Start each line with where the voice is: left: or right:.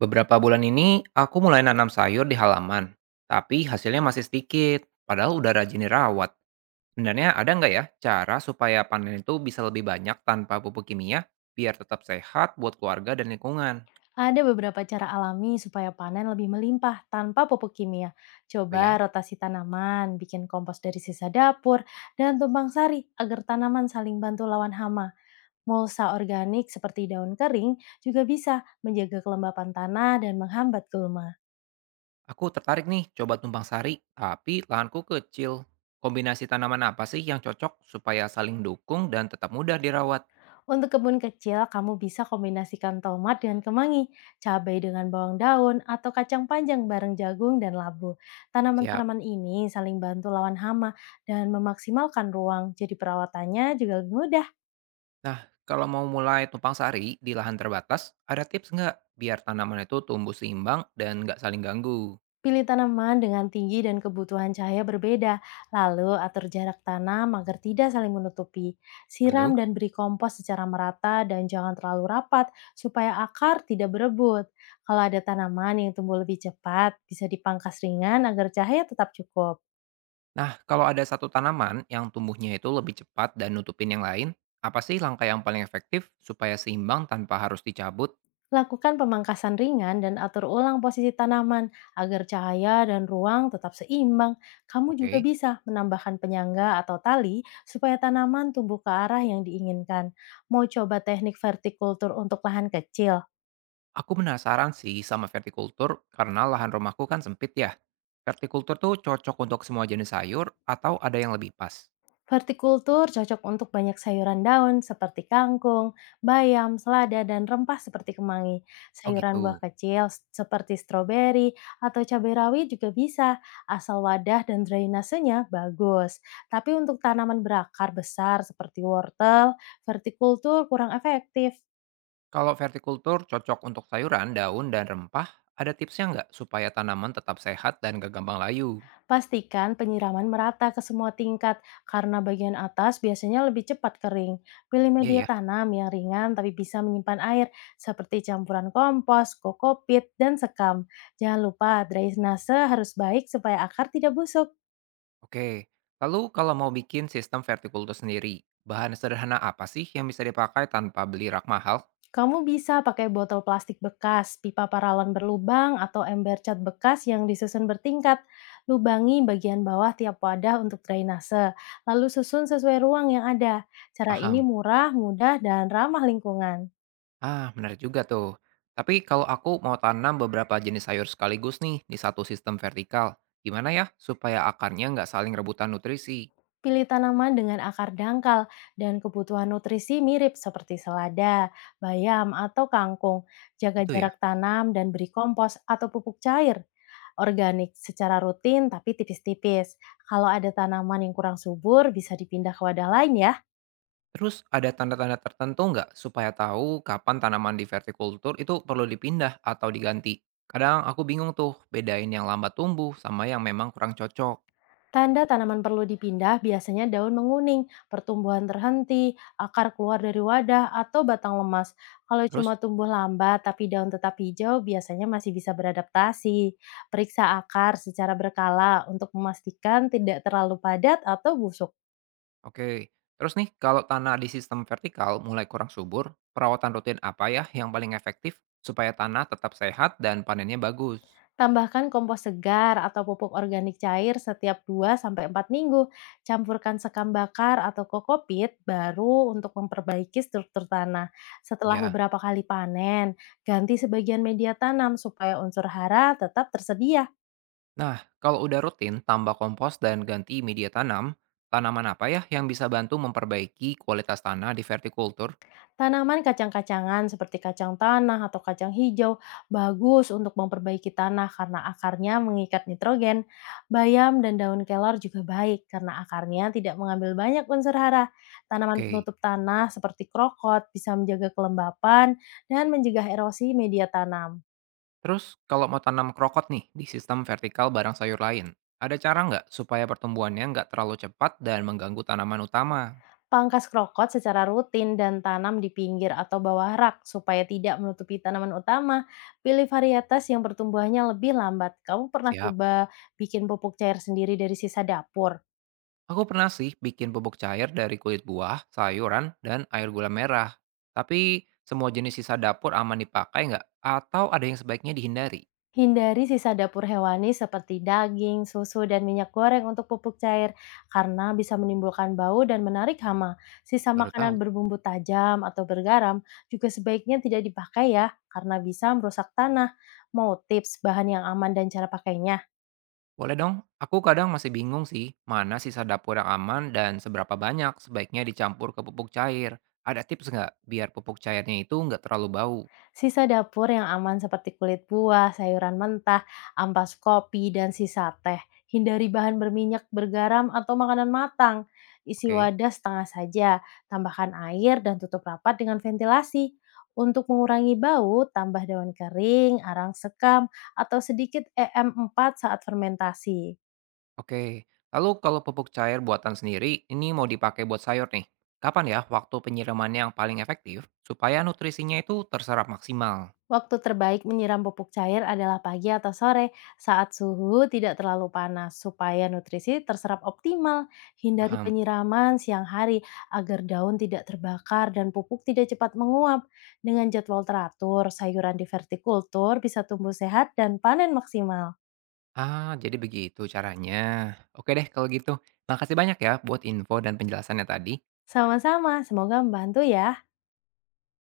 right: Beberapa bulan ini aku mulai nanam sayur di halaman, tapi hasilnya masih sedikit, padahal udah rajin dirawat. Sebenarnya ada nggak ya cara supaya panen itu bisa lebih banyak tanpa pupuk kimia, biar tetap sehat buat keluarga dan lingkungan?
left: Ada beberapa cara alami supaya panen lebih melimpah tanpa pupuk kimia.
right: Oh ya,
left: Coba rotasi tanaman, bikin kompos dari sisa dapur, dan tumpang sari agar tanaman saling bantu lawan hama. Mulsa organik seperti daun kering juga bisa menjaga kelembapan tanah dan menghambat gulma.
right: aku tertarik nih coba tumpang sari, tapi lahanku kecil. Kombinasi tanaman apa sih yang cocok supaya saling dukung dan tetap mudah dirawat?
left: Untuk kebun kecil, kamu bisa kombinasikan tomat dengan kemangi, cabai dengan bawang daun, atau kacang panjang bareng jagung dan labu.
right: Siap.
left: Tanaman-tanaman ini saling bantu lawan hama dan memaksimalkan ruang, jadi perawatannya juga lebih mudah.
right: Nah, kalau mau mulai tumpang sari di lahan terbatas, ada tips nggak biar tanaman itu tumbuh seimbang dan nggak saling ganggu?
left: Pilih tanaman dengan tinggi dan kebutuhan cahaya berbeda, lalu atur jarak tanam agar tidak saling menutupi. Siram
right: Lalu,
left: dan beri kompos secara merata dan jangan terlalu rapat supaya akar tidak berebut. Kalau ada tanaman yang tumbuh lebih cepat, bisa dipangkas ringan agar cahaya tetap cukup.
right: nah, kalau ada satu tanaman yang tumbuhnya itu lebih cepat dan nutupin yang lain, apa sih langkah yang paling efektif supaya seimbang tanpa harus dicabut?
left: Lakukan pemangkasan ringan dan atur ulang posisi tanaman agar cahaya dan ruang tetap seimbang. Kamu juga
right: Oke.
left: bisa menambahkan penyangga atau tali supaya tanaman tumbuh ke arah yang diinginkan. Mau coba teknik vertikultur untuk lahan kecil?
right: Aku penasaran sih sama vertikultur karena lahan rumahku kan sempit ya. Vertikultur tuh cocok untuk semua jenis sayur atau ada yang lebih pas?
left: Vertikultur cocok untuk banyak sayuran daun seperti kangkung, bayam, selada, dan rempah seperti kemangi.
right: Oh
left: Sayuran buah
right: gitu.
left: kecil seperti stroberi atau cabai rawit juga bisa, asal wadah dan drainasenya bagus. Tapi untuk tanaman berakar besar seperti wortel, vertikultur kurang efektif.
right: Kalau vertikultur cocok untuk sayuran, daun, dan rempah, ada tipsnya nggak supaya tanaman tetap sehat dan gak gampang layu?
left: Pastikan penyiraman merata ke semua tingkat karena bagian atas biasanya lebih cepat kering. Pilih
right: Iya
left: media
right: ya,
left: tanam yang ringan tapi bisa menyimpan air seperti campuran kompos, kokopit, dan sekam. Jangan lupa drainase harus baik supaya akar tidak busuk.
right: oke. Lalu kalau mau bikin sistem vertikultur sendiri, bahan sederhana apa sih yang bisa dipakai tanpa beli rak mahal?
left: Kamu bisa pakai botol plastik bekas, pipa paralon berlubang, atau ember cat bekas yang disusun bertingkat. Lubangi bagian bawah tiap wadah untuk drainase, lalu susun sesuai ruang yang ada. Cara ini
right: Paham.
left: murah, mudah, dan ramah lingkungan.
right: Ah, menarik juga tuh. Tapi kalau aku mau tanam beberapa jenis sayur sekaligus nih di satu sistem vertikal, gimana ya supaya akarnya nggak saling rebutan nutrisi?
left: Pilih tanaman dengan akar dangkal dan kebutuhan nutrisi mirip seperti selada, bayam, atau kangkung. Jaga
right: Itu ya.
left: jarak tanam dan beri kompos atau pupuk cair organik secara rutin tapi tipis-tipis. Kalau ada tanaman yang kurang subur, bisa dipindah ke wadah lain ya.
right: Terus ada tanda-tanda tertentu nggak supaya tahu kapan tanaman di vertikultur itu perlu dipindah atau diganti? Kadang aku bingung tuh bedain yang lambat tumbuh sama yang memang kurang cocok.
left: Tanda tanaman perlu dipindah biasanya daun menguning, pertumbuhan terhenti, akar keluar dari wadah, atau batang lemas. Kalau
right: Terus,
left: cuma tumbuh lambat tapi daun tetap hijau, biasanya masih bisa beradaptasi. Periksa akar secara berkala untuk memastikan tidak terlalu padat atau busuk.
right: oke. Terus nih, kalau tanah di sistem vertikal mulai kurang subur, perawatan rutin apa ya yang paling efektif supaya tanah tetap sehat dan panennya bagus?
left: Tambahkan kompos segar atau pupuk organik cair setiap 2 sampai 4 minggu. Campurkan sekam bakar atau kokopit baru untuk memperbaiki struktur tanah. Setelah
right: Ya.
left: beberapa kali panen, ganti sebagian media tanam supaya unsur hara tetap tersedia.
right: Nah, kalau udah rutin tambah kompos dan ganti media tanam, tanaman apa ya yang bisa bantu memperbaiki kualitas tanah di vertikultur?
left: Tanaman kacang-kacangan seperti kacang tanah atau kacang hijau bagus untuk memperbaiki tanah karena akarnya mengikat nitrogen. Bayam dan daun kelor juga baik karena akarnya tidak mengambil banyak unsur hara. Tanaman
right: Oke.
left: penutup tanah seperti krokot bisa menjaga kelembapan dan mencegah erosi media tanam.
right: Terus kalau mau tanam krokot nih di sistem vertikal barang sayur lain, ada cara nggak supaya pertumbuhannya nggak terlalu cepat dan mengganggu tanaman utama?
left: Pangkas krokot secara rutin dan tanam di pinggir atau bawah rak supaya tidak menutupi tanaman utama. Pilih varietas yang pertumbuhannya lebih lambat. Kamu pernah
right: Siap.
left: coba bikin pupuk cair sendiri dari sisa dapur?
right: Aku pernah sih bikin pupuk cair dari kulit buah, sayuran, dan air gula merah. Tapi semua jenis sisa dapur aman dipakai nggak? Atau ada yang sebaiknya dihindari?
left: Hindari sisa dapur hewani seperti daging, susu, dan minyak goreng untuk pupuk cair karena bisa menimbulkan bau dan menarik hama. Sisa
right: Baru tahu.
left: makanan berbumbu tajam atau bergaram juga sebaiknya tidak dipakai ya karena bisa merusak tanah. Mau tips bahan yang aman dan cara pakainya?
right: Boleh dong, aku kadang masih bingung sih mana sisa dapur yang aman dan seberapa banyak sebaiknya dicampur ke pupuk cair. Ada tips nggak biar pupuk cairnya itu nggak terlalu bau?
left: Sisa dapur yang aman seperti kulit buah, sayuran mentah, ampas kopi, dan sisa teh. Hindari bahan berminyak, bergaram, atau makanan matang. Isi
right: Oke.
left: wadah setengah saja, tambahkan air, dan tutup rapat dengan ventilasi. Untuk mengurangi bau, tambah daun kering, arang sekam, atau sedikit EM4 saat fermentasi.
right: Oke, lalu kalau pupuk cair buatan sendiri ini mau dipakai buat sayur nih, kapan ya waktu penyiramannya yang paling efektif supaya nutrisinya itu terserap maksimal?
left: Waktu terbaik menyiram pupuk cair adalah pagi atau sore saat suhu tidak terlalu panas supaya nutrisi terserap optimal. Hindari
right: Paham?
left: penyiraman siang hari agar daun tidak terbakar dan pupuk tidak cepat menguap. Dengan jadwal teratur, sayuran di vertikultur bisa tumbuh sehat dan panen maksimal.
right: Ah, jadi begitu caranya. Oke deh kalau gitu. Makasih banyak ya buat info dan penjelasannya tadi.
left: Sama-sama, semoga membantu ya.